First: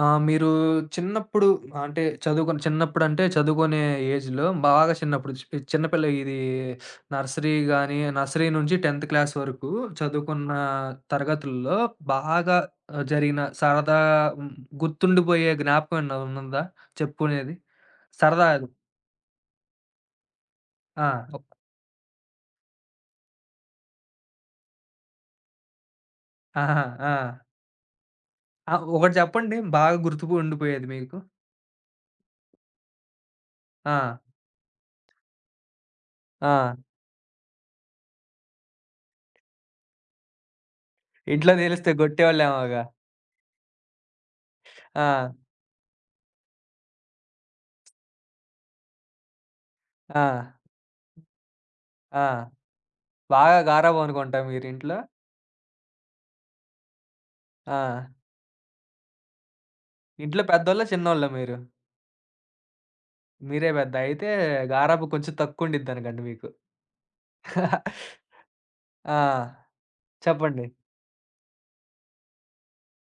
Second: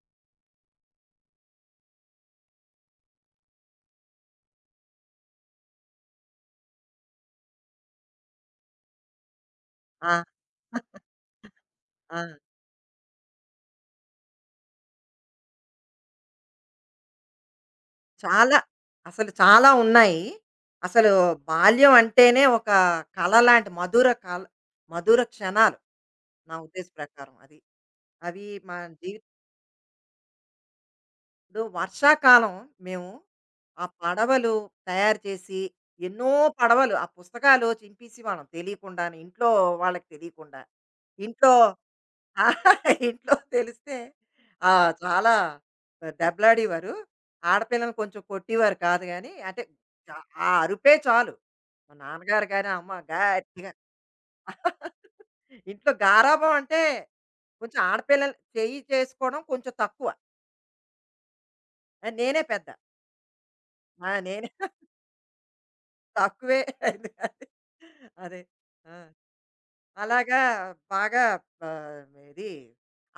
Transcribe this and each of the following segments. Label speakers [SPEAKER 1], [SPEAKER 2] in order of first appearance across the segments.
[SPEAKER 1] ఆ! మీరు చిన్నప్పుడు అంటే చదువుకుని చిన్నప్పుడంటే చదువుకునే ఏజ్‌లో బాగా చిన్నప్పుడు చిన్నపిల్ల ఇది నర్సరీ గాని, నర్సరీ నుంచి 10థ్ క్లాస్ వరకు
[SPEAKER 2] ఆ!
[SPEAKER 1] చదువుకున్న తరగతుల్లో
[SPEAKER 2] ఆ!
[SPEAKER 1] బాగా జరిగిన సరదా హ్మ్, గుర్తుండిపోయే జ్ఞాపకం ఏమన్నా ఉందా చెప్పుకునేది? సరదా
[SPEAKER 2] చాలా.
[SPEAKER 1] అది.
[SPEAKER 2] అసలు చాలా ఉన్నాయి.
[SPEAKER 1] ఆ!
[SPEAKER 2] అసలు
[SPEAKER 1] ఒక్
[SPEAKER 2] బాల్యం అంటేనే ఒక కల లాంటి మధుర కల మధుర క్షణాలు. నా
[SPEAKER 1] ఆహా!
[SPEAKER 2] ఉద్దేశ
[SPEAKER 1] ఆ!
[SPEAKER 2] ప్రకారం అది. అవి
[SPEAKER 1] ఆ!
[SPEAKER 2] మా
[SPEAKER 1] ఒకటి
[SPEAKER 2] జీవితంలో
[SPEAKER 1] చెప్పండి బాగా గుర్తుకు ఉండిపోయేది మీకు?
[SPEAKER 2] వర్షాకాలం మేము ఆ
[SPEAKER 1] ఆ!
[SPEAKER 2] పడవలు తయారు చేసి ఎన్నో
[SPEAKER 1] ఆ!
[SPEAKER 2] పడవలు ఆ పుస్తకాలు చింపేసేవాళ్ళం తెలియకుండాను. ఇంట్లో వాళ్ళకి తెలియకుండా.
[SPEAKER 1] ఇంట్లో
[SPEAKER 2] ఇంట్లో
[SPEAKER 1] తెలిస్తే
[SPEAKER 2] ఆ!
[SPEAKER 1] కొట్టేవాళ్ళేమోగా!
[SPEAKER 2] ఇంట్లో తెలిస్తే ఆ!
[SPEAKER 1] ఆ!
[SPEAKER 2] చాలా దెబ్బలాడేవారు. ఆడపిల్లలని కొంచెం కొట్టేవారు కాదు గానీ, అంటే చా
[SPEAKER 1] ఆ!
[SPEAKER 2] ఆ అరుపే చాలు. మా
[SPEAKER 1] ఆ!
[SPEAKER 2] నాన్నగారు గాని, అమ్మ
[SPEAKER 1] బాగా
[SPEAKER 2] గట్టిగా.
[SPEAKER 1] గారాబం అనుకుంటా మీరింట్లో.
[SPEAKER 2] ఇంట్లో గారాబం అంటే కొంచెం
[SPEAKER 1] ఆ!
[SPEAKER 2] ఆడపిల్లలు చెయ్యి చేసుకోవడం కొంచెం తక్కువ.
[SPEAKER 1] ఇంట్లో పెద్దోళ్ళా? చిన్నోళ్ళా మీరు?
[SPEAKER 2] ఆ, నేనే పెద్ద.
[SPEAKER 1] మీరే పెద్ద.
[SPEAKER 2] ఆ!
[SPEAKER 1] అయితే
[SPEAKER 2] నేనే.
[SPEAKER 1] గారాబం కొంచెం తక్కువుండిద్దనుకోండి మీకు.
[SPEAKER 2] తక్కువే. అదే. అదే. ఆ!
[SPEAKER 1] ఆ!
[SPEAKER 2] అలాగా
[SPEAKER 1] చెప్పండి.
[SPEAKER 2] బాగా ఆహ్, ఇది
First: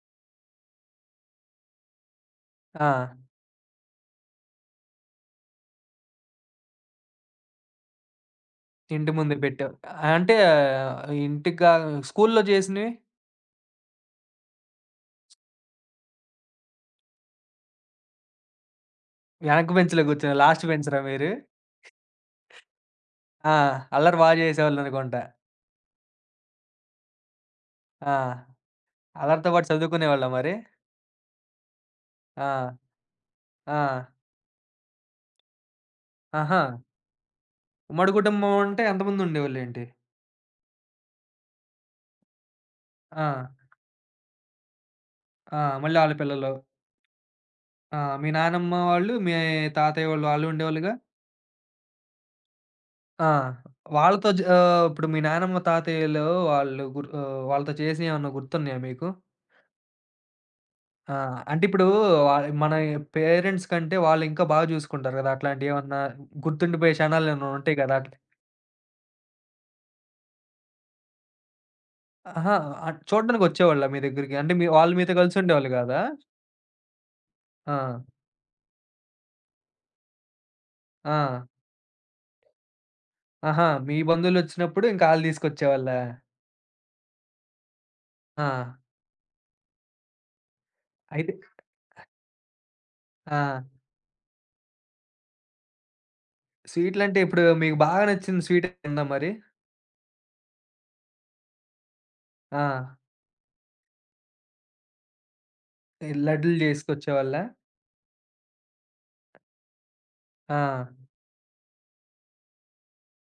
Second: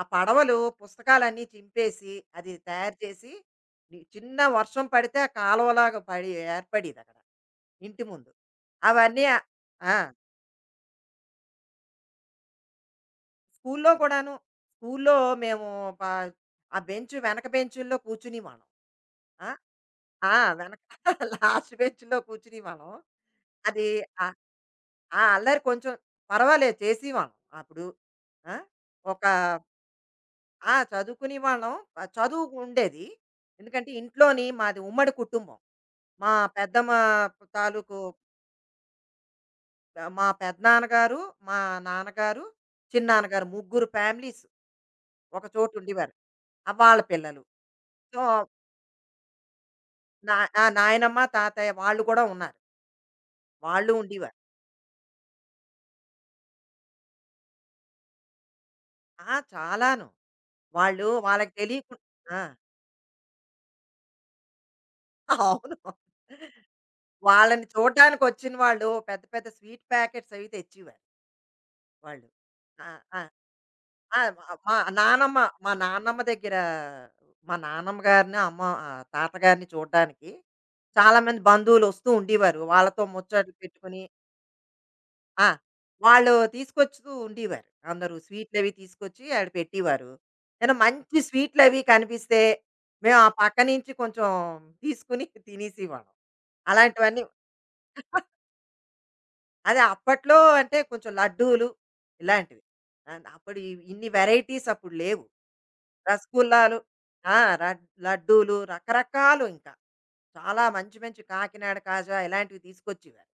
[SPEAKER 2] ఆ పడవలు పుస్తకాలన్నీ చింపేసి, అది
[SPEAKER 1] ఆ!
[SPEAKER 2] తయారు చేసి, ని చిన్న వర్షం పడితే ఆ కాలువలాగా పడి ఏర్పడేదక్కడ. ఇంటి ముందు.
[SPEAKER 1] ఇంటి
[SPEAKER 2] అవన్నీ
[SPEAKER 1] ముందు
[SPEAKER 2] ఆ!
[SPEAKER 1] పెట్టావు.
[SPEAKER 2] ఆ,
[SPEAKER 1] అంటే ఇంటికి గా స్కూల్లో చేసినవి?
[SPEAKER 2] స్కూల్లో కూడాను. స్కూల్లో మేము ప ఆ బెంచ్ వెనక బెంచుల్లో కూర్చునేవాళ్ళం. ఆ!
[SPEAKER 1] వెనక బెంచ్‌లో కూర్చొని
[SPEAKER 2] ఆ!
[SPEAKER 1] లాస్ట్
[SPEAKER 2] వెనక
[SPEAKER 1] బెంచరా మీరు?
[SPEAKER 2] లాస్ట్ బెంచ్‌లో కూర్చునేవాళ్ళం.
[SPEAKER 1] ఆ!
[SPEAKER 2] అది
[SPEAKER 1] అల్లరి
[SPEAKER 2] ఆ!
[SPEAKER 1] బా చేసేవాళ్ళనుకుంటా.
[SPEAKER 2] ఆ అల్లరి కొంచెం పర్వాలేదు చేసేవాళ్ళం అప్పుడు.
[SPEAKER 1] ఆ!
[SPEAKER 2] ఆ! ఒక
[SPEAKER 1] అల్లరితో పాటు చదువుకునేవాళ్ళా మరి?
[SPEAKER 2] ఆ! చదువుకునే వాళ్ళం. చదువు
[SPEAKER 1] ఆ!
[SPEAKER 2] ఉండేది.
[SPEAKER 1] ఆ!
[SPEAKER 2] ఎందుకంటే ఇంట్లోని మాది ఉమ్మడి కుటుంబం. మా
[SPEAKER 1] ఆహా!
[SPEAKER 2] పెద్దమ్మ తాలూకు
[SPEAKER 1] ఉమ్మడి కుటుంబం అంటే ఎంతమంది ఉండేవాళ్ళేంటి?
[SPEAKER 2] మా పెదనాన్నగారు, మా నాన్నగారు,
[SPEAKER 1] ఆ!
[SPEAKER 2] చిన్నాన్నగారు ముగ్గురు ఫ్యామిలీస్ ఒక
[SPEAKER 1] ఆ!
[SPEAKER 2] చోట
[SPEAKER 1] మళ్ళీ ఆళ్ళ
[SPEAKER 2] ఉండేవారు.
[SPEAKER 1] పిల్లలు.
[SPEAKER 2] ఆ! వాళ్ళ పిల్లలు.
[SPEAKER 1] ఆ!
[SPEAKER 2] సో,
[SPEAKER 1] మీ నానమ్మ వాళ్ళు, మీ తాతయ్య వాళ్ళు,
[SPEAKER 2] నా
[SPEAKER 1] వాళ్ళు
[SPEAKER 2] ఆ!
[SPEAKER 1] ఉండేవాళ్ళుగా?
[SPEAKER 2] నాయనమ్మ, తాతయ్య వాళ్ళు కూడా ఉన్నారు.
[SPEAKER 1] ఆ!
[SPEAKER 2] వాళ్ళు
[SPEAKER 1] వాళ్ళతో
[SPEAKER 2] ఉండేవారు.
[SPEAKER 1] జ ఇప్పుడు మీ నానమ్మ, తాతయ్యలు వాళ్ళు గుర్ వాళ్ళతో చేసినయేమన్నా గుర్తున్నాయా మీకు?
[SPEAKER 2] ఆ! చాలాను. వాళ్ళు
[SPEAKER 1] ఆ!
[SPEAKER 2] వాళ్ళకి
[SPEAKER 1] అంటే ఇప్పుడు
[SPEAKER 2] తెలియకుం ఆ!
[SPEAKER 1] వాళ్ మన పేరెంట్స్ కంటే వాళ్ళు ఇంకా బాగా చూసుకుంటారు కదా!
[SPEAKER 2] అవును.
[SPEAKER 1] అట్లాంటియేమన్నా గుర్తుండిపోయే క్షణాలేమన్నా
[SPEAKER 2] వాళ్ళని
[SPEAKER 1] ఉంటాయి కదా! అట్లా
[SPEAKER 2] చూడటానికొచ్చిన వాళ్ళు పెద్ద పెద్ద స్వీట్ ప్యాకెట్స్ అవి తెచ్చేవారు వాళ్ళు.
[SPEAKER 1] అహా!
[SPEAKER 2] ఆ!
[SPEAKER 1] అట్
[SPEAKER 2] ఆ!
[SPEAKER 1] చూడ్డానికొచ్చేవాళ్ళా మీ
[SPEAKER 2] ఆ!
[SPEAKER 1] దగ్గరికి?
[SPEAKER 2] మా
[SPEAKER 1] అంటే మీ
[SPEAKER 2] మా
[SPEAKER 1] వాళ్ళు మీతో
[SPEAKER 2] నానమ్మ,
[SPEAKER 1] కలిసుండేవాళ్ళు
[SPEAKER 2] మా
[SPEAKER 1] కాదా?
[SPEAKER 2] నానమ్మ దగ్గర మా
[SPEAKER 1] ఆ!
[SPEAKER 2] నానమ్మ గారిని, అమ్మ తాతగారిని చూడ్డానికి చాలామంది
[SPEAKER 1] ఆ!
[SPEAKER 2] బంధువులొస్తూ ఉండేవారు. వాళ్ళతో ముచ్చట్లు
[SPEAKER 1] ఆహా! మీ
[SPEAKER 2] పెట్టుకొని
[SPEAKER 1] బంధువులొచ్చినప్పుడు ఇంక ఆళ్ళు
[SPEAKER 2] ఆ!
[SPEAKER 1] తీసుకొచ్చేవాళ్ళా?
[SPEAKER 2] వాళ్ళు తీసుకొస్తూ ఉండేవారు. అందరూ
[SPEAKER 1] ఆ!
[SPEAKER 2] స్వీట్లవి తీసుకొచ్చి ఆడ పెట్టేవారు. ఏమైనా మంచి
[SPEAKER 1] అయితే
[SPEAKER 2] స్వీట్లవి కనిపిస్తే, మేము ఆ
[SPEAKER 1] ఆ!
[SPEAKER 2] పక్క నుంచి కొంచెం తీసుకుని తినేసేవాళ్ళం.
[SPEAKER 1] స్వీట్లంటే
[SPEAKER 2] అలాంటివన్నీ
[SPEAKER 1] ఇప్పుడు మీకు బాగా నచ్చిన స్వీట్ ఉందా మరి?
[SPEAKER 2] అదే అప్పట్లో అంటే కొంచెం లడ్డూలు ఇలాంటివి.
[SPEAKER 1] ఆ!
[SPEAKER 2] ఆ! అప్పుడు ఇన్ని వెరైటీస్ అప్పుడు లేవు.
[SPEAKER 1] ఈ లడ్డులు
[SPEAKER 2] రసగుల్లాలు ఆ!
[SPEAKER 1] జేసుకొచ్చేవాళ్ళా?
[SPEAKER 2] రడ్ లడ్డూలు రకరకాలు ఇంకా.
[SPEAKER 1] ఆ!
[SPEAKER 2] చాలా మంచి మంచి కాకినాడ కాజా ఇలాంటివి తీసుకొచ్చేవారు.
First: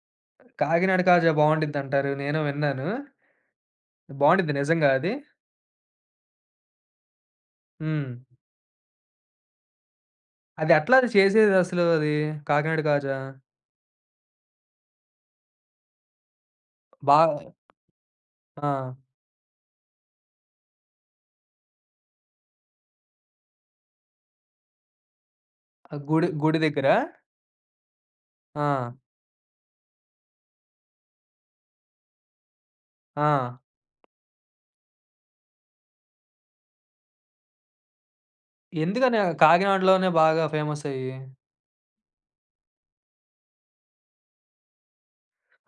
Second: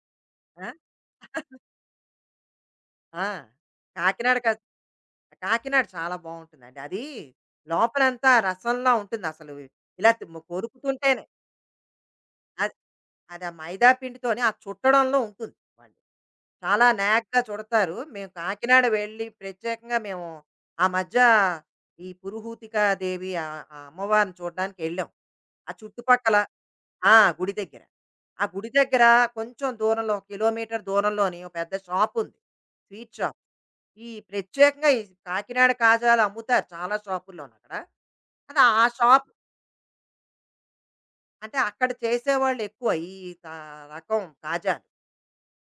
[SPEAKER 2] ఆ!
[SPEAKER 1] కాకినాడ కాజా బావుండిద్దంటారు. నేను విన్నాను.
[SPEAKER 2] ఆ! కాకినాడ క
[SPEAKER 1] బావుండిద్ది నిజంగా అది?
[SPEAKER 2] కాకినాడ చాలా బావుంటుందండి. అది
[SPEAKER 1] హ్మ్.
[SPEAKER 2] లోపలంతా రసంలా ఉంటుంది అసలు. ఇలా తి
[SPEAKER 1] అది ఎట్లా అది
[SPEAKER 2] కొరుకుతుంటేనే
[SPEAKER 1] చేసేదసలు అది
[SPEAKER 2] అది
[SPEAKER 1] కాకినాడ కాజా?
[SPEAKER 2] అది ఆ మైదా పిండితోనే ఆ చుట్టడంలో ఉంటుంది. వాళ్ళు. చాలా
[SPEAKER 1] బా
[SPEAKER 2] నాగ్‌గా చుడతారు. మేము
[SPEAKER 1] ఆ!
[SPEAKER 2] కాకినాడ వెళ్ళి ప్రత్యేకంగా మేము ఆ మధ్య ఈ పురుహూతికా దేవి ఆ అమ్మవారిని చూడ్డానికెళ్ళాం. ఆ
[SPEAKER 1] ఆ గుడి
[SPEAKER 2] చుట్టుపక్కల
[SPEAKER 1] గుడి దగ్గరా?
[SPEAKER 2] ఆ! గుడి దగ్గర. ఆ గుడి
[SPEAKER 1] ఆ!
[SPEAKER 2] దగ్గర కొంచెం దూరంలో ఒక కిలోమీటర్ దూరంలోని ఒక పెద్ద షాపుంది. స్వీట్
[SPEAKER 1] ఆ!
[SPEAKER 2] షాప్. ఈ ప్రత్యేకంగా ఈ కాకినాడ కాజాలు అమ్ముతారు చాలా షాపుల్లోను అక్కడ. అది ఆ
[SPEAKER 1] ఎందుకని
[SPEAKER 2] షాప్
[SPEAKER 1] కాకినాడలోనే బాగా ఫేమసయ్యి?
[SPEAKER 2] అంటే అక్కడ చేసేవాళ్ళెక్కువ ఈ కా రకం కాజాలు.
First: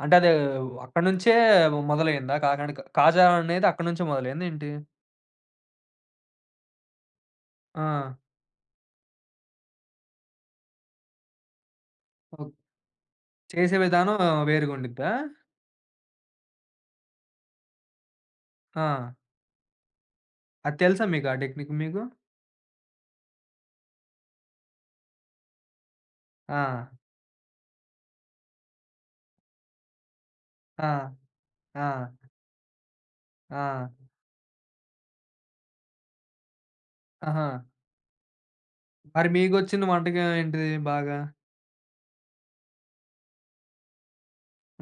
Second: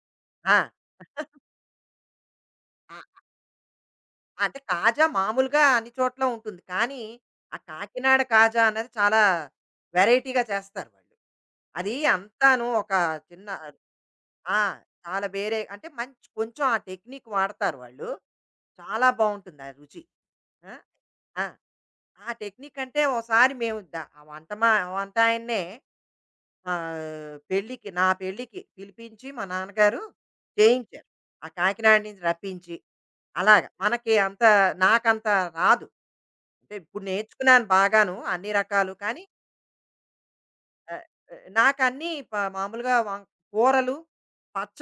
[SPEAKER 1] అంటే అది
[SPEAKER 2] ఆ!
[SPEAKER 1] అక్కడి నుంచే మొదలయిందా? కాకినాడ కా కాజా అనేది అక్కడి నుంచే మొదలైందా
[SPEAKER 2] అంటే
[SPEAKER 1] ఏంటి?
[SPEAKER 2] కాజా మామూలుగా అన్ని చోట్ల ఉంటుంది. కానీ, ఆ
[SPEAKER 1] ఆ!
[SPEAKER 2] కాకినాడ కాజా అన్నది చాలా వెరైటీగా చేస్తారు వాళ్ళు. అది
[SPEAKER 1] ఓహ్!
[SPEAKER 2] అంతాను ఒక చిన్న
[SPEAKER 1] చేసే విధానం
[SPEAKER 2] ఆ!
[SPEAKER 1] వేరుగుండిద్దా?
[SPEAKER 2] చాలా వేరే అంటే మంచి కొంచెం ఆ టెక్నిక్ వాడతారు వాళ్ళు.
[SPEAKER 1] ఆ!
[SPEAKER 2] చాలా బావుంటుంది ఆ రుచి. ఆ!
[SPEAKER 1] అది తెలుసా మీకు ఆ
[SPEAKER 2] ఆ!
[SPEAKER 1] టెక్నిక్ మీకు?
[SPEAKER 2] ఆ టెక్నిక్ అంటే ఓసారి మేము ఆ వంట మా వంటాయన్నే
[SPEAKER 1] ఆ!
[SPEAKER 2] ఆ! నా పెళ్ళికి పిలిపించి మా నాన్నగారు
[SPEAKER 1] ఆ!
[SPEAKER 2] చేయించారు. ఆ
[SPEAKER 1] ఆ!
[SPEAKER 2] కాకినాడ నుంచి రప్పించి. అలాగా
[SPEAKER 1] ఆ!
[SPEAKER 2] మనకి అంత నాకంత రాదు. అంటే ఇప్పుడు
[SPEAKER 1] ఆహా!
[SPEAKER 2] నేర్చుకున్నాను బాగాను అన్ని రకాలు. కానీ
[SPEAKER 1] మరి మీకొచ్చిన వంటకం ఏంటిది
[SPEAKER 2] ఆహ్,
[SPEAKER 1] బాగా?
[SPEAKER 2] నాకన్నీ మామూలుగా కూరలు,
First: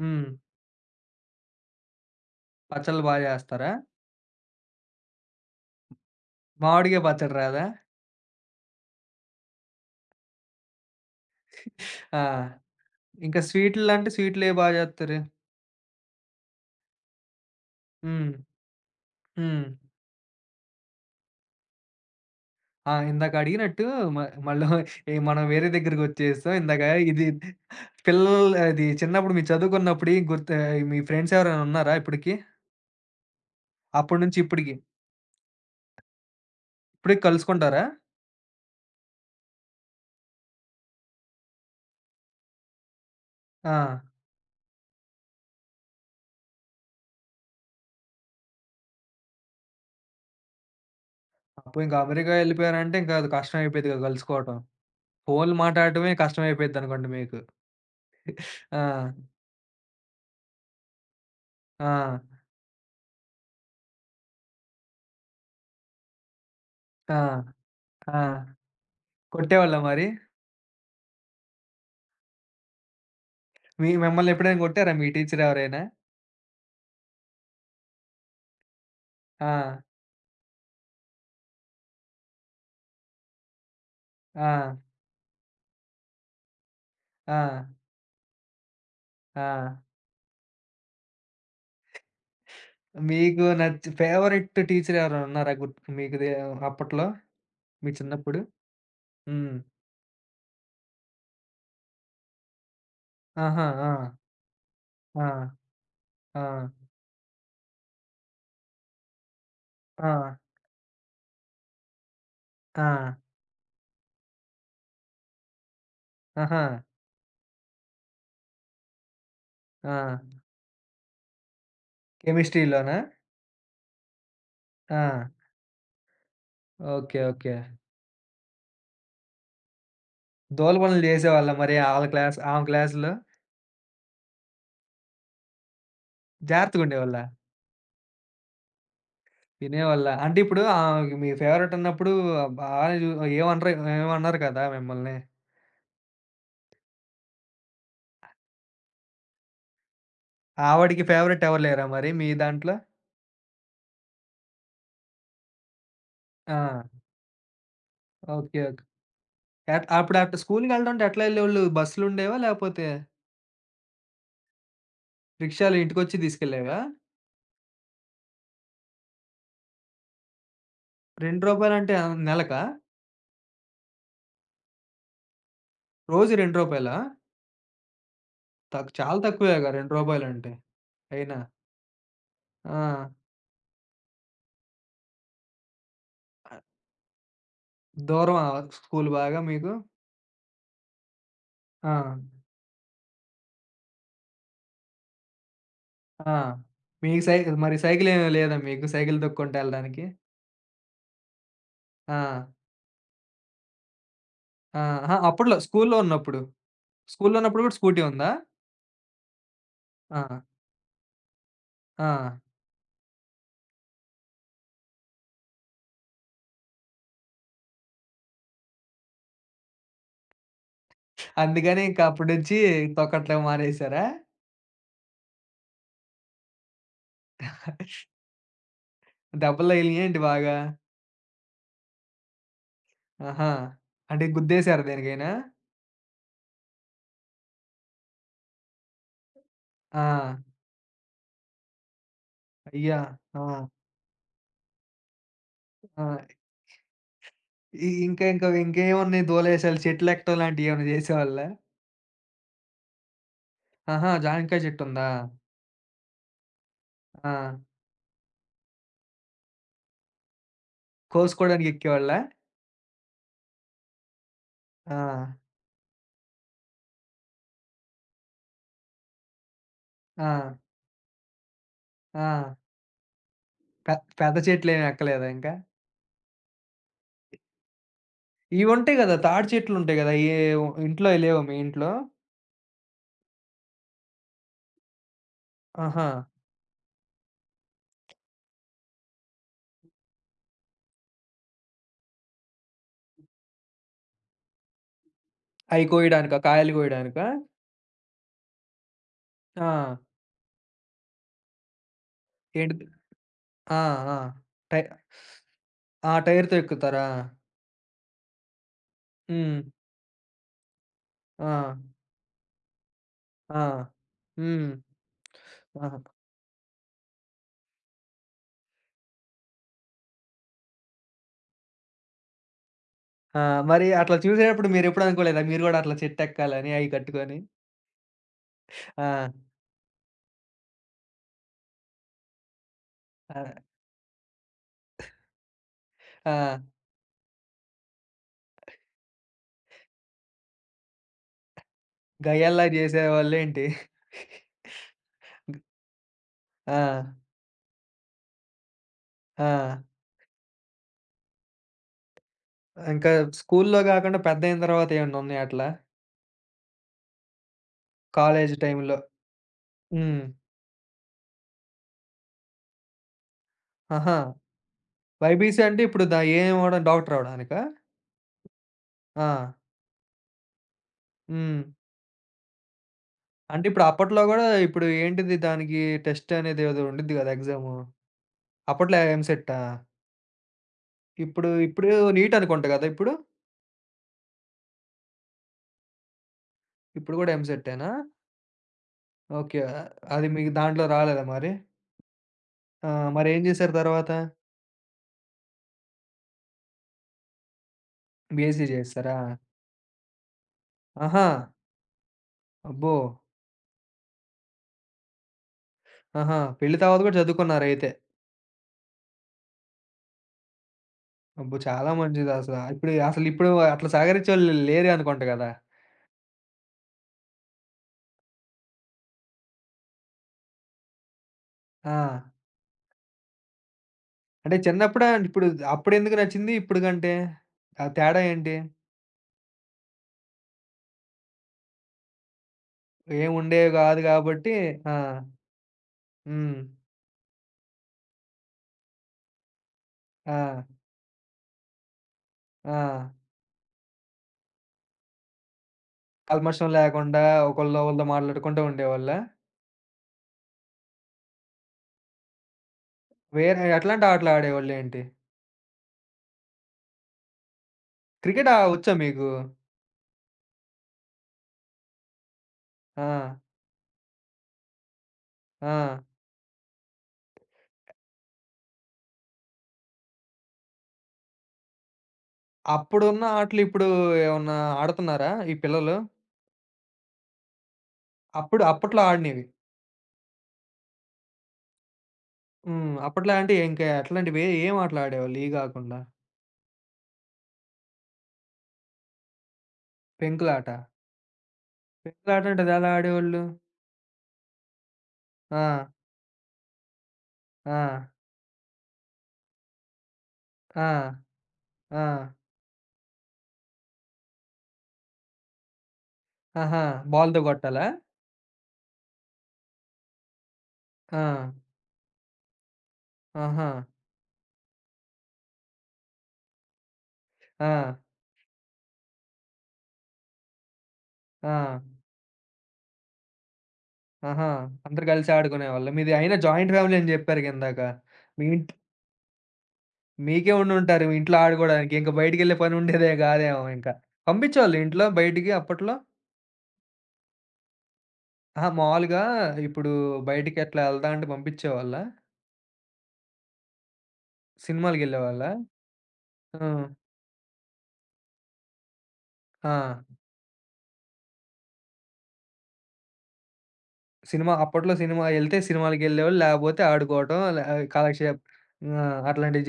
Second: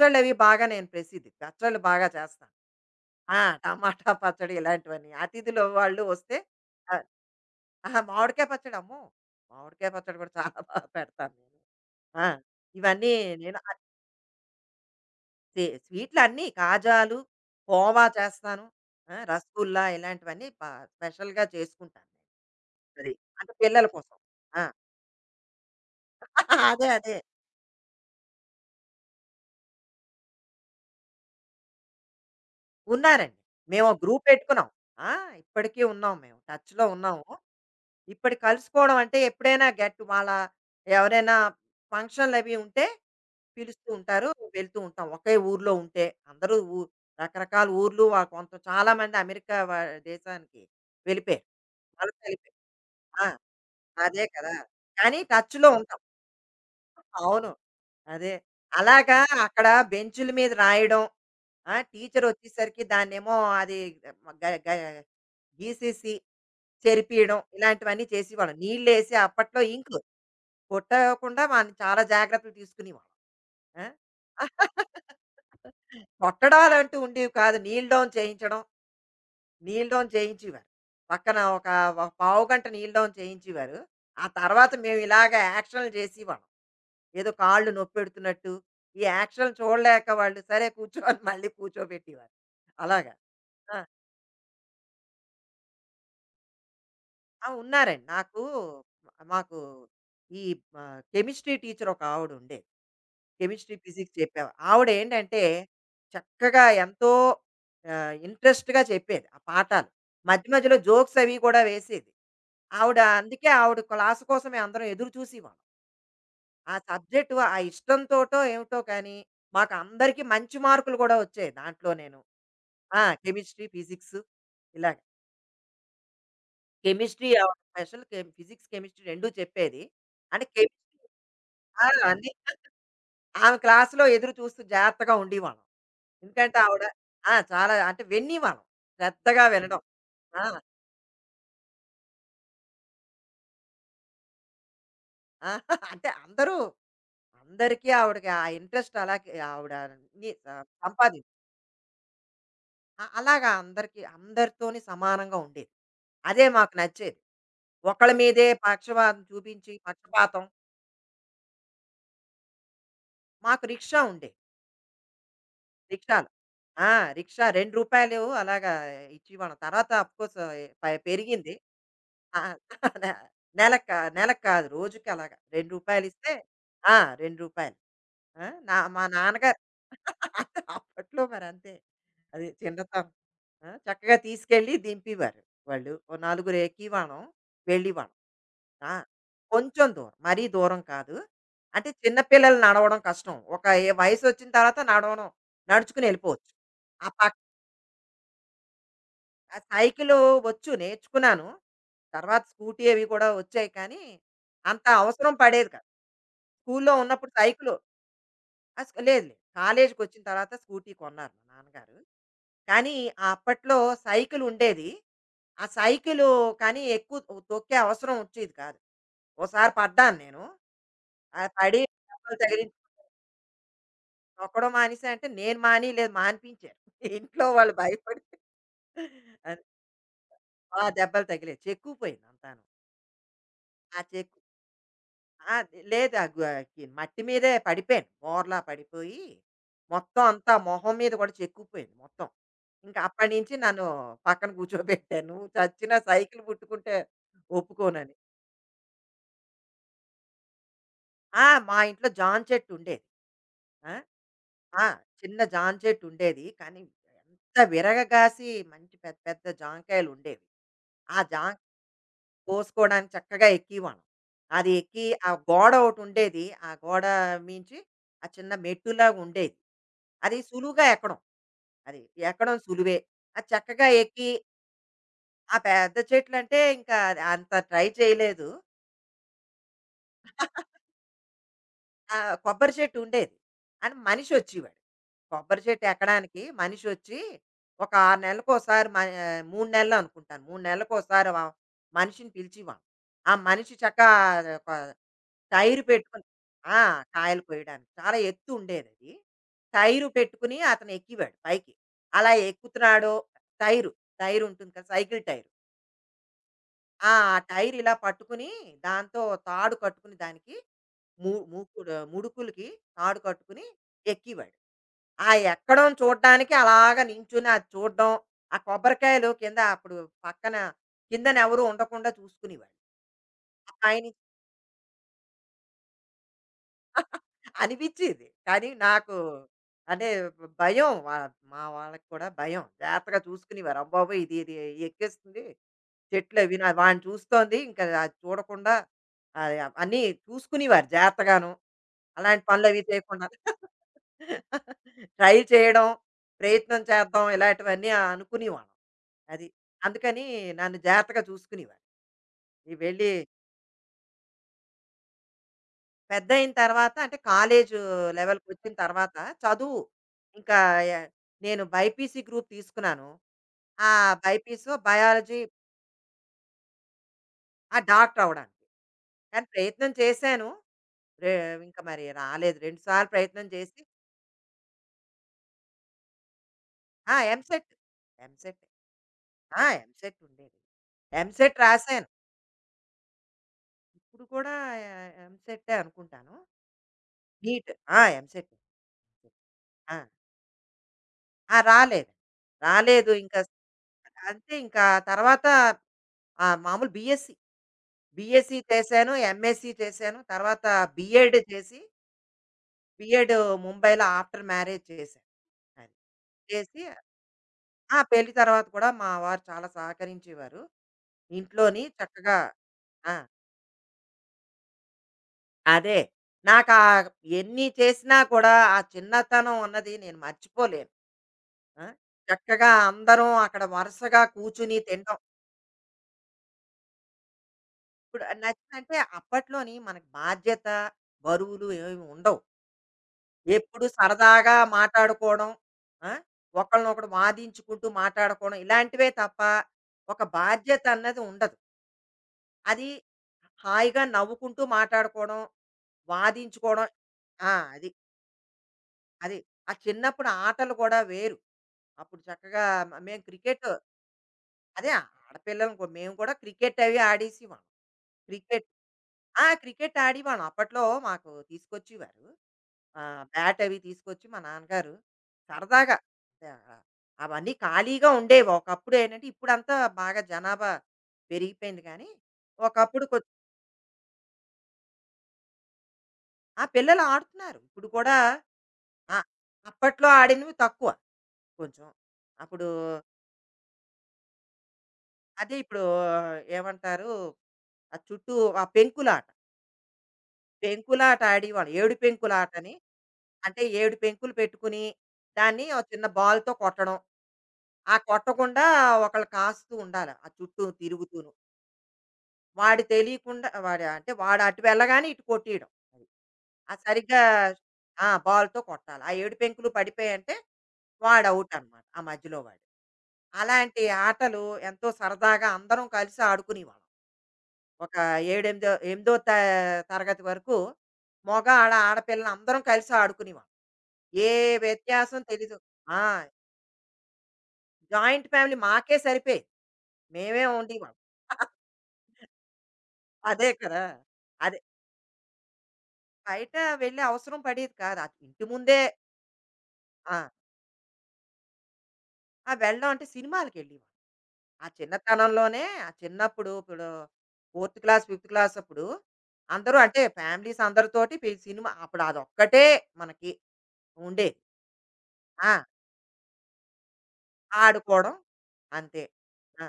[SPEAKER 1] హ్మ్.
[SPEAKER 2] బాగా నేను ప్రసిద్ధి. పచ్చళ్ళు బాగా చేస్తాను.
[SPEAKER 1] పచ్చళ్ళు బా
[SPEAKER 2] ఆ!
[SPEAKER 1] జేస్తారా?
[SPEAKER 2] టమాటా పచ్చడి ఇలాంటివన్నీ. అతిథులు వాళ్ళు వస్తే
[SPEAKER 1] మామిడికాయ
[SPEAKER 2] ఆహ్,
[SPEAKER 1] పచ్చడి రాదా?
[SPEAKER 2] అహా! మామిడికాయ పచ్చడి అమ్మో! మామిడికాయ పచ్చడి కూడా చాలా బాగా పెడతాను నేను. ఆ!
[SPEAKER 1] ఆ!
[SPEAKER 2] ఇవన్నీ
[SPEAKER 1] ఇంకా
[SPEAKER 2] నేను
[SPEAKER 1] స్వీట్‌లంటే స్వీట్‌లేవి బా జేత్తరు?
[SPEAKER 2] స్వీట్లన్నీ కాజాలు, కోవా
[SPEAKER 1] హ్మ్.
[SPEAKER 2] చేస్తాను. ఆ!
[SPEAKER 1] హ్మ్.
[SPEAKER 2] రసగుల్లా ఇలాంటివన్నీ స్పెషల్‌గా చేసుకుంటాను. నేను.
[SPEAKER 1] ఆ!
[SPEAKER 2] అది.
[SPEAKER 1] ఇందాక
[SPEAKER 2] అంటే
[SPEAKER 1] అడిగినట్టు
[SPEAKER 2] పిల్లల కోసం.
[SPEAKER 1] మ
[SPEAKER 2] ఆ!
[SPEAKER 1] మళ్ళా ఏ మనం వేరే దగ్గరికొచ్చేసాం. ఇందాక
[SPEAKER 2] అదే. అదే.
[SPEAKER 1] ఇది పిల్లలు అది చిన్నప్పుడు మీరు చదువుకున్నప్పుడియి గుర్తు మీ ఫ్రెండ్స్ ఎవరైనా ఉన్నారా ఇప్పటికి?
[SPEAKER 2] ఉన్నారండి. మేము ఓ
[SPEAKER 1] అప్పటి
[SPEAKER 2] గ్రూప్
[SPEAKER 1] నుంచి
[SPEAKER 2] పెట్టుకున్నాం.
[SPEAKER 1] ఇప్పటికి?
[SPEAKER 2] ఆ! ఇప్పటికీ ఉన్నాం మేము. టచ్‌లో
[SPEAKER 1] ఇప్పటికి
[SPEAKER 2] ఉన్నాము.
[SPEAKER 1] కలుసుకుంటారా?
[SPEAKER 2] ఇప్పుడు కలుసుకోవడం అంటే ఎప్పుడైనా గెట్ వాళ్ళ ఎవరైనా ఫంక్షన్‌లవి ఉంటే
[SPEAKER 1] ఆ!
[SPEAKER 2] పిలుస్తూ ఉంటారు. వెళ్తూ ఉంటాం. ఒకే ఊర్లో ఉంటే అందరూ రకరకాల ఊర్లు కొంత చాలామంది అమెరికా దేశానికి వెళ్ళిపోయారు.
[SPEAKER 1] అప్పుడు ఇంకా
[SPEAKER 2] వలస
[SPEAKER 1] అమెరికా
[SPEAKER 2] వెళ్ళిపోయారు.
[SPEAKER 1] యెళ్ళిపోయారంటే ఇంకా
[SPEAKER 2] ఆ!
[SPEAKER 1] అది కష్టమైపోద్దిగా
[SPEAKER 2] అదే కదా!
[SPEAKER 1] గలుసుకోవటం.
[SPEAKER 2] కానీ
[SPEAKER 1] ఫోన్‌లు
[SPEAKER 2] టచ్‌లో ఉంటాం.
[SPEAKER 1] మాట్లాడటమే కష్టమైపోయిద్దనుకోండి మీకు.
[SPEAKER 2] అవును. అదే.
[SPEAKER 1] ఆ!
[SPEAKER 2] అలాగా అక్కడ బెంచుల మీద రాయడం. ఆ!
[SPEAKER 1] ఆ!
[SPEAKER 2] టీచరొచ్చేసరికి దాన్నేమో అది గ గ గీసేసి
[SPEAKER 1] ఆ!
[SPEAKER 2] చెరిపియడం ఇలాంటివన్నీ
[SPEAKER 1] ఆ!
[SPEAKER 2] చేసేవాళ్ళం. నీళ్ళేసి అప్పట్లో
[SPEAKER 1] కొట్టేవాళ్ళా
[SPEAKER 2] ఇంకు
[SPEAKER 1] మరి?
[SPEAKER 2] కొట్టకుండా మనం చాలా జాగ్రత్తలు తీసుకునేవాళ్ళం. ఆ!
[SPEAKER 1] మిమ్మల్ని ఎప్పుడైనా కొట్టారా మీ టీచర్ ఎవరైనా?
[SPEAKER 2] కొట్టడాలంటూ ఉండేవి కాదు. నీళ్ళ డౌన్ చేయించడం.
[SPEAKER 1] ఆ!
[SPEAKER 2] నీల్ డౌన్ చేయించేవారు. పక్కన ఒక, ఒక పావు గంట నీల్ డౌన్ చేయించేవారు. ఆ తర్వాత
[SPEAKER 1] ఆ!
[SPEAKER 2] మేము ఇలాగ యాక్షన్‌లు చేసేవాళ్ళం. ఏదో
[SPEAKER 1] ఆ!
[SPEAKER 2] కాళ్ళు నొప్పెడుతున్నట్టు, ఈ
[SPEAKER 1] ఆ!
[SPEAKER 2] యాక్షన్‌లు చూడలేక వాళ్ళు, సరే కూర్చో అని మళ్ళీ కూర్చోబెట్టేవారు. అలాగా.
[SPEAKER 1] మీకు
[SPEAKER 2] ఆ!
[SPEAKER 1] నచ్చి ఫేవరెట్ టీచర్ ఎవరైనా ఉన్నారా? గుర్తు మీకు దే అప్పట్లో
[SPEAKER 2] ఆ!
[SPEAKER 1] మీ
[SPEAKER 2] ఉన్నారండి.
[SPEAKER 1] చిన్నప్పుడు?
[SPEAKER 2] నాకు
[SPEAKER 1] హ్మ్.
[SPEAKER 2] మాకు ఈ కెమిస్ట్రీ టీచర్ ఒక ఆవిడ ఉండేది.
[SPEAKER 1] ఆహా!
[SPEAKER 2] కెమిస్ట్రీ,
[SPEAKER 1] ఆ!
[SPEAKER 2] ఫిజిక్స్ చెప్పేవా ఆవిడ ఏంటంటే
[SPEAKER 1] ఆ! ఆ!
[SPEAKER 2] చక్కగా ఎంతో ఇంట్రెస్ట్‌గా చెప్పేది ఆ పాఠాలు.
[SPEAKER 1] ఆ!
[SPEAKER 2] మధ్య మధ్యలో జోక్స్ అవి కూడా వేసేది.
[SPEAKER 1] ఆ!
[SPEAKER 2] ఆవిడ అందుకే ఆవిడ క్లాస్ కోసమే అందరం ఎదురు చూసేవాళ్ళం.
[SPEAKER 1] ఆహా!
[SPEAKER 2] ఆ సబ్జెక్టు ఆ ఇష్టంతోటో ఏమిటో కానీ
[SPEAKER 1] ఆ!
[SPEAKER 2] మాకందరికీ మంచి మార్కులు కూడా వచ్చాయి దాంట్లో నేను.
[SPEAKER 1] కెమిస్ట్రీలోనా?
[SPEAKER 2] ఆ! కెమిస్ట్రీ, ఫిజిక్స్
[SPEAKER 1] ఆ!
[SPEAKER 2] ఇలాగ.
[SPEAKER 1] ఓకే.
[SPEAKER 2] Chemistry
[SPEAKER 1] okay.
[SPEAKER 2] ఆవిడ స్పెషల్ ఫిజిక్స్, కెమిస్ట్రీ 2 చెప్పేది. అంటే
[SPEAKER 1] దోల
[SPEAKER 2] కెమిస్ట్రీ
[SPEAKER 1] పనులు చేసేవాళ్ళా మరి
[SPEAKER 2] ఆ!
[SPEAKER 1] ఆళ్ళ
[SPEAKER 2] అన్నీ
[SPEAKER 1] క్లాస్ ఆమె క్లాస్‌లో?
[SPEAKER 2] ఆమె క్లాస్‌లో ఎదురు చూస్తూ జాగ్రత్తగా ఉండేవాళ్ళం. ఎందుకంటే ఆవిడ
[SPEAKER 1] జాగ్రత్తగుండేవాళ్ళా?
[SPEAKER 2] ఆ! చాలా అంటే వినేవాళ్ళం. శ్రద్ధగా వినడం.
[SPEAKER 1] తినేవాళ్ళా? అంటే
[SPEAKER 2] ఆ!
[SPEAKER 1] ఇప్పుడు ఆమెకి మీ ఫేవరెట్ అన్నప్పుడు బానే జు ఏమనరు ఏమనరు కదా మిమ్మల్ని.
[SPEAKER 2] ఆ! అంటే అందరూ అందరికీ ఆవిడకి ఆ ఇంట్రెస్ట్ అలాగే ఆవిడ ని
[SPEAKER 1] ఆవిడకి
[SPEAKER 2] సంపాదించి
[SPEAKER 1] ఫేవరెట్ ఎవరు లేరా మరి మీ దాంట్లో?
[SPEAKER 2] అలాగా అందరికీ అందరితోని సమానంగా ఉండేది. అదే
[SPEAKER 1] ఆ!
[SPEAKER 2] మాకు నచ్చేది. ఒకళ్ళ మీదే
[SPEAKER 1] ఓకే. ఓకే.
[SPEAKER 2] పక్షపాతం చూపించి
[SPEAKER 1] ఎట్ అప్పుడు అటు
[SPEAKER 2] పక్షపాతం
[SPEAKER 1] స్కూలుకెళ్ళడంటే ఎట్లా ఎళ్ళేవోళ్ళు? బస్సులుండేవా? లేపోతే
[SPEAKER 2] మాకు రిక్షా ఉండేది.
[SPEAKER 1] రిక్షాలో ఇంటికొచ్చి
[SPEAKER 2] రిక్షాలు.
[SPEAKER 1] తీసుకెళ్ళేవా?
[SPEAKER 2] ఆ! రిక్షా రూ. 2 అలాగా ఇచ్చేవాళ్ళం. తర్వాత అఫ్‌కోర్స్
[SPEAKER 1] రూ. 2
[SPEAKER 2] పెరిగింది.
[SPEAKER 1] అంటే
[SPEAKER 2] ఆ!
[SPEAKER 1] నెలకా?
[SPEAKER 2] నె నెలకు కాదు రోజుకి అలాగా రూ. 2
[SPEAKER 1] రోజు
[SPEAKER 2] ఇస్తే
[SPEAKER 1] రూ. 2
[SPEAKER 2] ఆ! రూ. 2 ఆ!
[SPEAKER 1] తక్
[SPEAKER 2] మా
[SPEAKER 1] చాలా
[SPEAKER 2] నాన్నగారు.
[SPEAKER 1] తక్కువేగా రూ. 2
[SPEAKER 2] అప్పట్లో
[SPEAKER 1] అయినా.
[SPEAKER 2] మరంతే. అది
[SPEAKER 1] ఆ!
[SPEAKER 2] చిన్నతనం. ఆ! చక్కగా తీసుకెళ్ళి దింపేవారు వాళ్ళు. ఓ
[SPEAKER 1] అ
[SPEAKER 2] నలుగురు ఎక్కేవాళ్ళం. వెళ్ళేవాళ్ళం.
[SPEAKER 1] దూరమా
[SPEAKER 2] ఆ!
[SPEAKER 1] స్కూలు బాగా మీకు?
[SPEAKER 2] కొంచెం దూరం. మరీ దూరం కాదు. అంటే
[SPEAKER 1] ఆ!
[SPEAKER 2] చిన్న పిల్లలు నడవడం కష్టం. ఒక ఏ వయసొచ్చిన తర్వాత నడవడం నడుచుకుని
[SPEAKER 1] ఆ!
[SPEAKER 2] ఎళ్ళిపోవచ్చు. ఆ
[SPEAKER 1] మీకు సై
[SPEAKER 2] పక్
[SPEAKER 1] మరి సైకిలేమి లేదా మీకు సైకిలు
[SPEAKER 2] ఆ
[SPEAKER 1] తొక్కుంటా ఎళ్ళడానికి?
[SPEAKER 2] సైకిలు వచ్చు నేర్చుకున్నాను.
[SPEAKER 1] ఆ!
[SPEAKER 2] తర్వాత స్కూటీ అవి కూడా వచ్చాయి కానీ,
[SPEAKER 1] ఆ!
[SPEAKER 2] అంత
[SPEAKER 1] అహా!
[SPEAKER 2] అవసరం
[SPEAKER 1] అప్పట్లో
[SPEAKER 2] పడేది కాదు.
[SPEAKER 1] స్కూల్లో ఉన్నప్పుడు.
[SPEAKER 2] స్కూల్లో ఉన్నప్పుడు
[SPEAKER 1] స్కూల్లో ఉన్నప్పుడు
[SPEAKER 2] సైకిలు
[SPEAKER 1] గూడా స్కూటీ ఉందా?
[SPEAKER 2] లేదు. లేదు.
[SPEAKER 1] ఆ!
[SPEAKER 2] కాలేజీకొచ్చిన తర్వాత స్కూటీ కొన్నారు మా నాన్నగారు.
[SPEAKER 1] ఆ!
[SPEAKER 2] కానీ ఆ అప్పట్లో సైకిలుండేది. ఆ సైకిలు కానీ ఎక్కువ తొక్కే అవసరం వచ్చేది కాదు. ఓసారి పడ్డాను నేను. పడి
[SPEAKER 1] అందుకని ఇంక
[SPEAKER 2] దెబ్బలు
[SPEAKER 1] అప్పుడినుంచి
[SPEAKER 2] తగిలించుకుని
[SPEAKER 1] తొక్కట్లే మానేసారా?
[SPEAKER 2] తొక్కడం మానేసాను అంటే నేను మానేయలేదు మానిపించారు. ఇంట్లో వాళ్ళు భయపడి అది.
[SPEAKER 1] దెబ్బలు తగిలినియా ఏంటి బాగా?
[SPEAKER 2] ఆ! దెబ్బలు తగిలాయి. చెక్కుపోయింది అంతాను.
[SPEAKER 1] ఆహా!
[SPEAKER 2] ఆ
[SPEAKER 1] అంటే
[SPEAKER 2] చెక్
[SPEAKER 1] గుద్దేసారా దేనికైనా?
[SPEAKER 2] ఆ! లేదు. ఆ గు కి- మట్టి మీదే పడిపోయాను. బోర్లా పడిపోయి,
[SPEAKER 1] ఆ!
[SPEAKER 2] మొత్తం అంతా మొహం మీద కూడా చెక్కుకుపోయింది మొత్తం.
[SPEAKER 1] అయ్యా!
[SPEAKER 2] ఇంకా అప్పటి
[SPEAKER 1] ఆ!
[SPEAKER 2] నుంచి నన్ను పక్కన కూర్చోబెట్టారు. "నువ్వు చచ్చినా
[SPEAKER 1] ఆ!
[SPEAKER 2] సైకిల్ ముట్టుకుంటే ఒప్పుకోనని."
[SPEAKER 1] ఇంకా ఇంకా ఇంకేమున్నాయి దూలేశాలు చెట్లెక్కటం లాంటియేమైనా జేసేవాళ్ళా?
[SPEAKER 2] ఆ! మా ఇంట్లో జామ చెట్టు ఉండేది. ఆ!
[SPEAKER 1] ఆహా! జాంకాయ
[SPEAKER 2] ఆ!
[SPEAKER 1] చెట్టుందా?
[SPEAKER 2] చిన్న జామ చెట్టు ఉండేది. కానీ
[SPEAKER 1] ఆ!
[SPEAKER 2] ఎంత విరగగాసి మంచి పెద్ద పెద్ద జామకాయలుండేవి. ఆ జామ
[SPEAKER 1] కోసుకోడానికి ఎక్కేవాళ్ళా?
[SPEAKER 2] కోసుకోవడానికి చక్కగా ఎక్కేవాళ్ళం. అది
[SPEAKER 1] ఆ!
[SPEAKER 2] ఎక్కి ఆ గోడ ఒకటుండేది. ఆ గోడ మీంచి ఆ చిన్న మెట్టులాగా ఉండేది.
[SPEAKER 1] ఆ!
[SPEAKER 2] అది సులువుగా ఎక్కడం. అది ఎక్కడం
[SPEAKER 1] ఆ!
[SPEAKER 2] సులువే. అది చక్కగా
[SPEAKER 1] పె
[SPEAKER 2] ఎక్కి
[SPEAKER 1] పెద్ద చెట్లేమి ఎక్కలేదా ఇంకా?
[SPEAKER 2] ఆ పెద్ద చెట్లంటే ఇంకా అది అంత ట్రై చేయలేదు.
[SPEAKER 1] ఇవుంటాయి గదా! తాడి చెట్లుంటాయి గదా! ఏ ఇంట్లో లేవా మీ ఇంట్లో?
[SPEAKER 2] కొబ్బరి చెట్టు ఉండేది. అని మనిషొచ్చేవాడు. కొబ్బరి చెట్టు
[SPEAKER 1] ఆహా!
[SPEAKER 2] ఎక్కడానికి మనిషొచ్చి ఒక 6 నెలలకోసారి 3 నెలలు అనుకుంటాను. 3 నెలలకోసారి మనిషిని పిలిచేవాళ్ళం. ఆ మనిషి చక్కా క టైరు
[SPEAKER 1] అయి
[SPEAKER 2] పెట్టుకుని
[SPEAKER 1] కోయడానికా? కాయలు
[SPEAKER 2] ఆ!
[SPEAKER 1] కోయడానికా?
[SPEAKER 2] కాయలు కొయ్యడానికి. చాలా ఎత్తు ఉండేదది.
[SPEAKER 1] ఆ!
[SPEAKER 2] టైరు పెట్టుకుని అతను ఎక్కేవాడు పైకి. అలా
[SPEAKER 1] ఏంటిది?
[SPEAKER 2] ఎక్కుతున్నాడో
[SPEAKER 1] ఆ!
[SPEAKER 2] టైరు,
[SPEAKER 1] ఆ!
[SPEAKER 2] టైరుంటుంది
[SPEAKER 1] టై
[SPEAKER 2] కదా! Cycle tyre.
[SPEAKER 1] ఆ! టైర్‌తో ఎక్కుతారా?
[SPEAKER 2] ఆ! ఆ టైరు ఇలా పట్టుకుని, దాంతో
[SPEAKER 1] హ్మ్.
[SPEAKER 2] తాడు కట్టుకుని దానికి
[SPEAKER 1] ఆ!
[SPEAKER 2] ముడుకులకి తాడు
[SPEAKER 1] ఆ!
[SPEAKER 2] కట్టుకుని ఎక్కేవాడు.
[SPEAKER 1] హ్మ్.
[SPEAKER 2] ఆ ఎక్కడం
[SPEAKER 1] ఆహా!
[SPEAKER 2] చూడడానికి అలాగా నించుని అది చూడడం, ఆ కొబ్బరికాయలు కింద అప్పుడు పక్కన కిందనెవరూ ఉండకుండా చూసుకునేవారు.
[SPEAKER 1] ఆ!
[SPEAKER 2] ఆ
[SPEAKER 1] మరి అట్లా
[SPEAKER 2] పైనుంచి
[SPEAKER 1] చూసేటప్పుడు మీరెప్పుడు అనుకోలేదా మీరు గూడా అట్లా చెట్టెక్కాలని అయి కట్టుకొని?
[SPEAKER 2] అనిపించేది. కానీ నాకు
[SPEAKER 1] ఆ!
[SPEAKER 2] అంటే భయం. మా వాళ్ళకి కూడా భయం. జాగ్రత్తగా
[SPEAKER 1] ఆ!
[SPEAKER 2] చూసుకునేవారు. అమ్మబాబోయ్! ఇది ఇది ఎక్కేస్తుంది. చెట్లవి
[SPEAKER 1] ఆ!
[SPEAKER 2] నా వాడిని చూస్తోంది. ఇంకా అది చూడకుండా అన్నీ చూసుకునేవారు జాగ్రత్తగాను. అలాంటి
[SPEAKER 1] గయ్యాల్లా
[SPEAKER 2] పనులవి చేయకుండా.
[SPEAKER 1] జేసేవాళ్ళేంటి?
[SPEAKER 2] ట్రై చేయడం,
[SPEAKER 1] ఆ!
[SPEAKER 2] ప్రయత్నం చేద్దాం ఇలాంటివన్నీ అనుకునేవాళ్ళం.
[SPEAKER 1] ఆ!
[SPEAKER 2] అది. అందుకని నన్ను జాగ్రత్తగా చూసుకునేవారు. ఈ
[SPEAKER 1] ఇంకా
[SPEAKER 2] వెళ్ళి
[SPEAKER 1] స్కూల్లో గాకుండా పెద్దయిన తర్వాత ఏమన్నా ఉన్నాయా అట్లా?
[SPEAKER 2] పెద్దయిన తర్వాత అంటే
[SPEAKER 1] కాలేజీ
[SPEAKER 2] లెవెల్‌కొచ్చిన
[SPEAKER 1] టైమ్‌లో?
[SPEAKER 2] తర్వాత చదువు
[SPEAKER 1] హ్మ్.
[SPEAKER 2] ఇంకా య నేను బైపీసీ గ్రూప్ తీసుకున్నాను. ఆ
[SPEAKER 1] ఆహా!
[SPEAKER 2] బైపీసో, బయాలజీ
[SPEAKER 1] బైపీసీ అంటే ఇప్పుడు దా ఏం అవ్వడం డాక్టర్ అవ్వడానికా?
[SPEAKER 2] ఆ! డాక్టర్ అవ్వడానికి.
[SPEAKER 1] ఆ!
[SPEAKER 2] కానీ ప్రయత్నం చేశాను. రే
[SPEAKER 1] హ్మ్.
[SPEAKER 2] ఇంకా మరి రాలేదు. 2 సార్లు ప్రయత్నం
[SPEAKER 1] అంటే
[SPEAKER 2] చేసి
[SPEAKER 1] ఇప్పుడు అప్పట్లో గూడా ఇప్పుడు ఏంటిది దానికి టెస్ట్ అనేది ఏదో ఉండిద్ది
[SPEAKER 2] ఆ!
[SPEAKER 1] గదా!
[SPEAKER 2] ఎంసెట్.
[SPEAKER 1] ఎగ్జాము.
[SPEAKER 2] ఎంసెట్.
[SPEAKER 1] అప్పట్లో ఎంసెట్టా?
[SPEAKER 2] ఆ! ఎంసెట్ ఉండేది.
[SPEAKER 1] ఇప్పుడు
[SPEAKER 2] ఎంసెట్
[SPEAKER 1] ఇప్పుడు
[SPEAKER 2] రాశాను.
[SPEAKER 1] నీట్ అనుకుంటా గదా! ఇప్పుడు?
[SPEAKER 2] ఇప్పుడు కూడా ఎ ఎంసెట్టే అనుకుంటాను.
[SPEAKER 1] ఇప్పుడు గూడా
[SPEAKER 2] నీట్.
[SPEAKER 1] ఎంసెట్టేనా?
[SPEAKER 2] ఆ! ఎంసెట్.
[SPEAKER 1] ఓకే.
[SPEAKER 2] ఆ!
[SPEAKER 1] అది మీకు దాంట్లో రాలేదా మరి?
[SPEAKER 2] ఆ! రాలేదు.
[SPEAKER 1] ఆ!
[SPEAKER 2] రాలేదు.
[SPEAKER 1] మరేం
[SPEAKER 2] ఇంకా
[SPEAKER 1] జేశారు తర్వాత?
[SPEAKER 2] అంతే ఇంకా తర్వాత ఆ! మామూలు బీఎస్సీ. బీఎస్సీ
[SPEAKER 1] బీఎస్సీ
[SPEAKER 2] చేశాను.
[SPEAKER 1] జేశారా?
[SPEAKER 2] ఎంఎస్సీ చేశాను. తర్వాత
[SPEAKER 1] ఆహా!
[SPEAKER 2] బీఎడ్ చేసి,
[SPEAKER 1] అబ్బో!
[SPEAKER 2] బీఎడ్ ముంబైలో ఆఫ్టర్ మ్యారేజ్ చేశాను. అది.
[SPEAKER 1] ఆహా! పెళ్లి
[SPEAKER 2] చేసి
[SPEAKER 1] తర్వాత గూడా చదువుకున్నారైతే.
[SPEAKER 2] ఆ! పెళ్లి తర్వాత కూడా మా వారు చాలా సహకరించేవారు.
[SPEAKER 1] అబ్బో!
[SPEAKER 2] ఇంట్లోని
[SPEAKER 1] చాలా
[SPEAKER 2] చక్కగా
[SPEAKER 1] మంచిదసల. ఇప్పుడు
[SPEAKER 2] ఆ!
[SPEAKER 1] అసలిప్పుడు అట్లా సహకరించేవాళ్ళు లేరే అనుకుంట గదా!
[SPEAKER 2] అదే. నాకా ఎన్ని చేసినా కూడా ఆ చిన్నతనం అన్నది నేను మర్చిపోలేను. ఆ!
[SPEAKER 1] ఆ!
[SPEAKER 2] చక్కగా అందరం అక్కడ వరుసగా
[SPEAKER 1] అంటే
[SPEAKER 2] కూర్చుని
[SPEAKER 1] చిన్నప్పుడా
[SPEAKER 2] తినడం.
[SPEAKER 1] ఇప్పుడు అప్పుడెందుకు నచ్చింది ఇప్పుడు కంటే? ఆ తేడా
[SPEAKER 2] ఇప్పుడు
[SPEAKER 1] ఏంటి?
[SPEAKER 2] నచ్చిందంటే అప్పట్లోని మనకు బాధ్యత, బరువులు ఏవి ఉండవు.
[SPEAKER 1] ఏముండేవి
[SPEAKER 2] ఎప్పుడు
[SPEAKER 1] గాదు
[SPEAKER 2] సరదాగా
[SPEAKER 1] గాబట్టి ఆ!
[SPEAKER 2] మాట్లాడుకోవడం, ఆ!
[SPEAKER 1] హ్మ్.
[SPEAKER 2] ఒకళ్ళనొకడు వాదించుకుంటూ మాట్లాడుకోవడం ఇలాంటివే తప్ప, ఒక
[SPEAKER 1] ఆ!
[SPEAKER 2] బాధ్యత అన్నది ఉండదు.
[SPEAKER 1] ఆ!
[SPEAKER 2] అది హాయిగా నవ్వుకుంటూ మాట్లాడుకోవడం,
[SPEAKER 1] కల్మషం
[SPEAKER 2] వాదించుకోవడం
[SPEAKER 1] లేకుండా
[SPEAKER 2] ఆ!
[SPEAKER 1] ఒకళ్ళు
[SPEAKER 2] అది.
[SPEAKER 1] ఒకళ్ళతో మాట్లాడుకుంటూ ఉండేవాళ్ళా?
[SPEAKER 2] అది. ఆ చిన్నప్పుడు ఆటలు కూడా వేరు. అప్పుడు చక్కగా మేము
[SPEAKER 1] వేరే
[SPEAKER 2] క్రికెట్
[SPEAKER 1] ఎట్లాంటి
[SPEAKER 2] అదే
[SPEAKER 1] ఆటలాడేవాళ్ళేంటి?
[SPEAKER 2] ఆడపిల్లలం మేము కూడా క్రికెట్ అవి ఆడేసేవాళ్ళం.
[SPEAKER 1] క్రికెటా
[SPEAKER 2] క్రికెట్
[SPEAKER 1] వచ్చా మీకు?
[SPEAKER 2] ఆ! క్రికెట్ ఆడేవాళ్ళం. అప్పట్లో మాకు తీసుకొచ్చేవారు. ఆ!
[SPEAKER 1] ఆ!
[SPEAKER 2] బ్యాట్ అవి తీసుకొచ్చి మా నాన్నగారు సరదాగా
[SPEAKER 1] ఆ!
[SPEAKER 2] ఆహ్, అవన్నీ ఖాళీగా ఉండేవి. ఒకప్పుడు ఏంటంటే ఇప్పుడంతా బాగా జనాభా పెరిగిపోయింది కానీ, ఒకప్పుడు కొ
[SPEAKER 1] అప్పుడున్న ఆటలు ఇప్పుడు ఏమన్నా ఆడుతున్నారా ఈ పిల్లలు?
[SPEAKER 2] ఆ! పిల్లలు ఆడుతున్నారు. ఇప్పుడు కూడా
[SPEAKER 1] అప్పుడు అప్పట్లో
[SPEAKER 2] ఆ!
[SPEAKER 1] ఆడినవి.
[SPEAKER 2] అప్పట్లో ఆడినవి తక్కువ కొంచెం. అప్పుడు
[SPEAKER 1] హ్మ్. అప్పట్లో అంటే ఇంకా ఎట్లాంటివి? ఏం ఆటలాడేవాళ్ళు ఇయి
[SPEAKER 2] అదే ఇప్పుడు
[SPEAKER 1] గాకుండా?
[SPEAKER 2] ఏమంటారు? ఆ చుట్టూ ఆ పెంకులాట,
[SPEAKER 1] పెంకులాట.
[SPEAKER 2] పెంకులాట ఆడేవాళ్ళం. ఏడు
[SPEAKER 1] పెంకులాటంటే
[SPEAKER 2] పెంకులాటని.
[SPEAKER 1] అదెలా ఆడేవాళ్ళు?
[SPEAKER 2] అంటే 7 పెంకులు పెట్టుకుని, దాన్ని ఓ
[SPEAKER 1] ఆ!
[SPEAKER 2] చిన్న బాల్‌తో కొట్టడం. ఆ
[SPEAKER 1] ఆ!
[SPEAKER 2] కొట్టకుండా ఒకళ్ళు కాస్తూ ఉండాలి. ఆ చుట్టూ
[SPEAKER 1] ఆ!
[SPEAKER 2] తిరుగుతూను.
[SPEAKER 1] ఆ!
[SPEAKER 2] వాడు తెలియకుండా వాడు అంటే వాడు అటు వెళ్ళగానే ఇటు కొట్టేయడం. అది. ఆ
[SPEAKER 1] ఆహా!
[SPEAKER 2] సరిగ్గా
[SPEAKER 1] బాల్‌తో గొట్టాలా?
[SPEAKER 2] ఆ! బాల్‌తో కొట్టాలి. ఆ ఏడు పెంకులు పడిపోయాయంటే
[SPEAKER 1] ఆ!
[SPEAKER 2] వాడు ఔట్ అనమాట. ఆ మధ్యలో వాడు.
[SPEAKER 1] ఆహా!
[SPEAKER 2] అలాంటి ఆటలు ఎంతో సరదాగా అందరం కలిసి ఆడుకునేవాళ్ళం.
[SPEAKER 1] ఆ!
[SPEAKER 2] ఒక 7, 8 ఎనిమిదో త తరగతి వరకు మగ, ఆడ,
[SPEAKER 1] ఆ!
[SPEAKER 2] ఆడపిల్ల అందరం కలిసి ఆడుకునేవాళ్ళం. ఏ
[SPEAKER 1] ఆహా! అందరూ
[SPEAKER 2] వ్యత్యాసం
[SPEAKER 1] కలిసి
[SPEAKER 2] తెలీదు.
[SPEAKER 1] ఆడుకునేవాళ్ళా?
[SPEAKER 2] ఆ!
[SPEAKER 1] మీది అయినా జాయింట్ ఫ్యామిలీ అని జెప్పారు ఇందాక.
[SPEAKER 2] జాయింట్
[SPEAKER 1] మీ
[SPEAKER 2] ఫ్యామిలీ
[SPEAKER 1] ఇంట్
[SPEAKER 2] మాకే సరిపోయేది. మేమే
[SPEAKER 1] మీకే
[SPEAKER 2] ఉండేవాళ్ళం.
[SPEAKER 1] ఉండుంటారు మీ ఇంట్లో ఆడుకోవడానికి. ఇంక బయటికెళ్ళే పని ఉండేదే
[SPEAKER 2] అదే
[SPEAKER 1] గాదేమో
[SPEAKER 2] కదా!
[SPEAKER 1] ఇంక.
[SPEAKER 2] అదే.
[SPEAKER 1] పంపించేవాళ్ళా ఇంట్లో బయటికి అప్పట్లో?
[SPEAKER 2] బయట వెళ్ళే అవసరం పడేది కాదు. ఆ ఇంటి
[SPEAKER 1] అహా!
[SPEAKER 2] ముందే
[SPEAKER 1] మాములుగా ఇప్పుడు
[SPEAKER 2] ఆ!
[SPEAKER 1] బయటికి అట్లా ఎళ్దా అంటే పంపించేవాళ్ళా?
[SPEAKER 2] ఆ! వెళ్ళడం అంటే సినిమాలకెళ్ళేవాళ్ళం. ఆ
[SPEAKER 1] సినిమాలకెళ్ళేవాళ్ళా?
[SPEAKER 2] చిన్నతనంలోనే ఆ చిన్నప్పుడు
[SPEAKER 1] ఆ!
[SPEAKER 2] ఇప్పుడు ఫోర్త్ క్లాస్, ఫిఫ్త్ క్లాస్ అప్పుడు
[SPEAKER 1] ఆ!
[SPEAKER 2] అందరూ అంటే ఫ్యామిలీస్ అందరితోటి సినిమా అప్పుడు అదొక్కటే మనకి ఉండేది.
[SPEAKER 1] సినిమా అప్పట్లో సినిమా
[SPEAKER 2] ఆ!
[SPEAKER 1] ఎళ్తే సినిమాలకెళ్ళేవాళ్ళు, లేకపోతే ఆడుకోవటం లే
[SPEAKER 2] ఆడుకోవడం
[SPEAKER 1] కాలక్షేప్ ఆ!
[SPEAKER 2] అంతే.
[SPEAKER 1] అట్లాంటివి
[SPEAKER 2] ఆ!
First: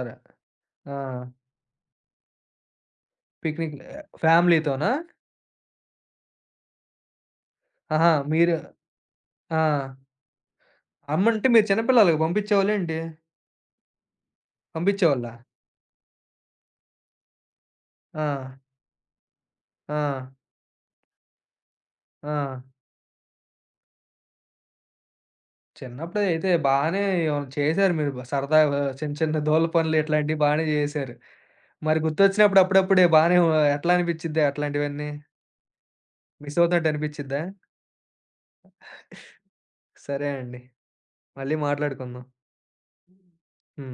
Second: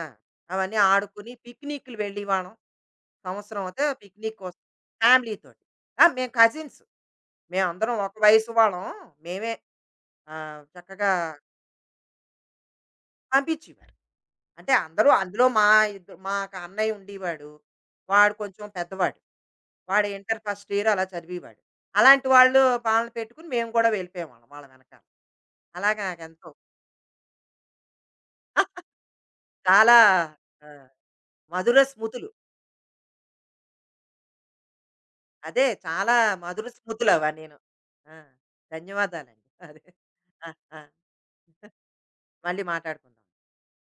[SPEAKER 2] ఆ! అవన్నీ
[SPEAKER 1] ఆ!
[SPEAKER 2] ఆడుకుని పిక్నిక్‌లు వెళ్ళేవాళ్ళం. సంవత్సరం
[SPEAKER 1] పిక్నిక్
[SPEAKER 2] అయితే పిక్నిక్ కోసం
[SPEAKER 1] ఫ్యామిలీతోనా?
[SPEAKER 2] ఫ్యామిలీతోటి. ఆ! మేము కజిన్స్. మేమందరం
[SPEAKER 1] ఆహా!
[SPEAKER 2] ఒక వయసు
[SPEAKER 1] మీరు
[SPEAKER 2] వాళ్ళం. మేమే
[SPEAKER 1] ఆ!
[SPEAKER 2] ఆ! చక్కగా
[SPEAKER 1] అమ్మంటే మీరు చిన్న పిల్లలకి పంపించేవాళ్ళేంటి?
[SPEAKER 2] పంపించేవారు. అంటే అందరూ
[SPEAKER 1] పంపించేవాళ్ళా?
[SPEAKER 2] అందులో మా మాకు అన్నయ్య ఉండేవాడు.
[SPEAKER 1] ఆ!
[SPEAKER 2] వాడు కొంచెం పెద్దవాడు. వాడు
[SPEAKER 1] ఆ!
[SPEAKER 2] ఇంటర్ ఫస్ట్ ఇయర్ అలా చదివేవాడు. అలాంటి
[SPEAKER 1] ఆ!
[SPEAKER 2] వాళ్ళు వాళ్ళని పెట్టుకొని మేము కూడా వెళ్ళిపోయేవాళ్ళం వాళ్ళ వెనకాల. అలాగా
[SPEAKER 1] చిన్నప్పుడు అయితే
[SPEAKER 2] నాకెంతో
[SPEAKER 1] బానే ఏమైనా చేశారు మీరు బ సరదాగా చిన్న చిన్న దోల పనులు
[SPEAKER 2] చాలా
[SPEAKER 1] ఇట్లాంటివి బానే
[SPEAKER 2] ఆ!
[SPEAKER 1] జేశారు.
[SPEAKER 2] మధుర
[SPEAKER 1] మరి
[SPEAKER 2] స్మృతులు.
[SPEAKER 1] గుర్తొచ్చినప్పుడు అప్పుడప్పుడే బానే వ ఎట్లా అనిపిచ్చిద్దా అట్లాంటివన్నీ?
[SPEAKER 2] అదే చాలా
[SPEAKER 1] మిస్
[SPEAKER 2] మధుర
[SPEAKER 1] అవుతున్నట్టు
[SPEAKER 2] స్మృతులు
[SPEAKER 1] అనిపిచ్చిద్దా?
[SPEAKER 2] అవన్నీను. ఆ! ధన్యవాదాలండి. అదే.
[SPEAKER 1] సరే
[SPEAKER 2] ఆ!
[SPEAKER 1] అండి.
[SPEAKER 2] ఆ!
[SPEAKER 1] మళ్ళీ మాట్లాడుకుందాం.
[SPEAKER 2] మళ్ళీ మాట్లాడుకుందాం.
[SPEAKER 1] హ్మ్.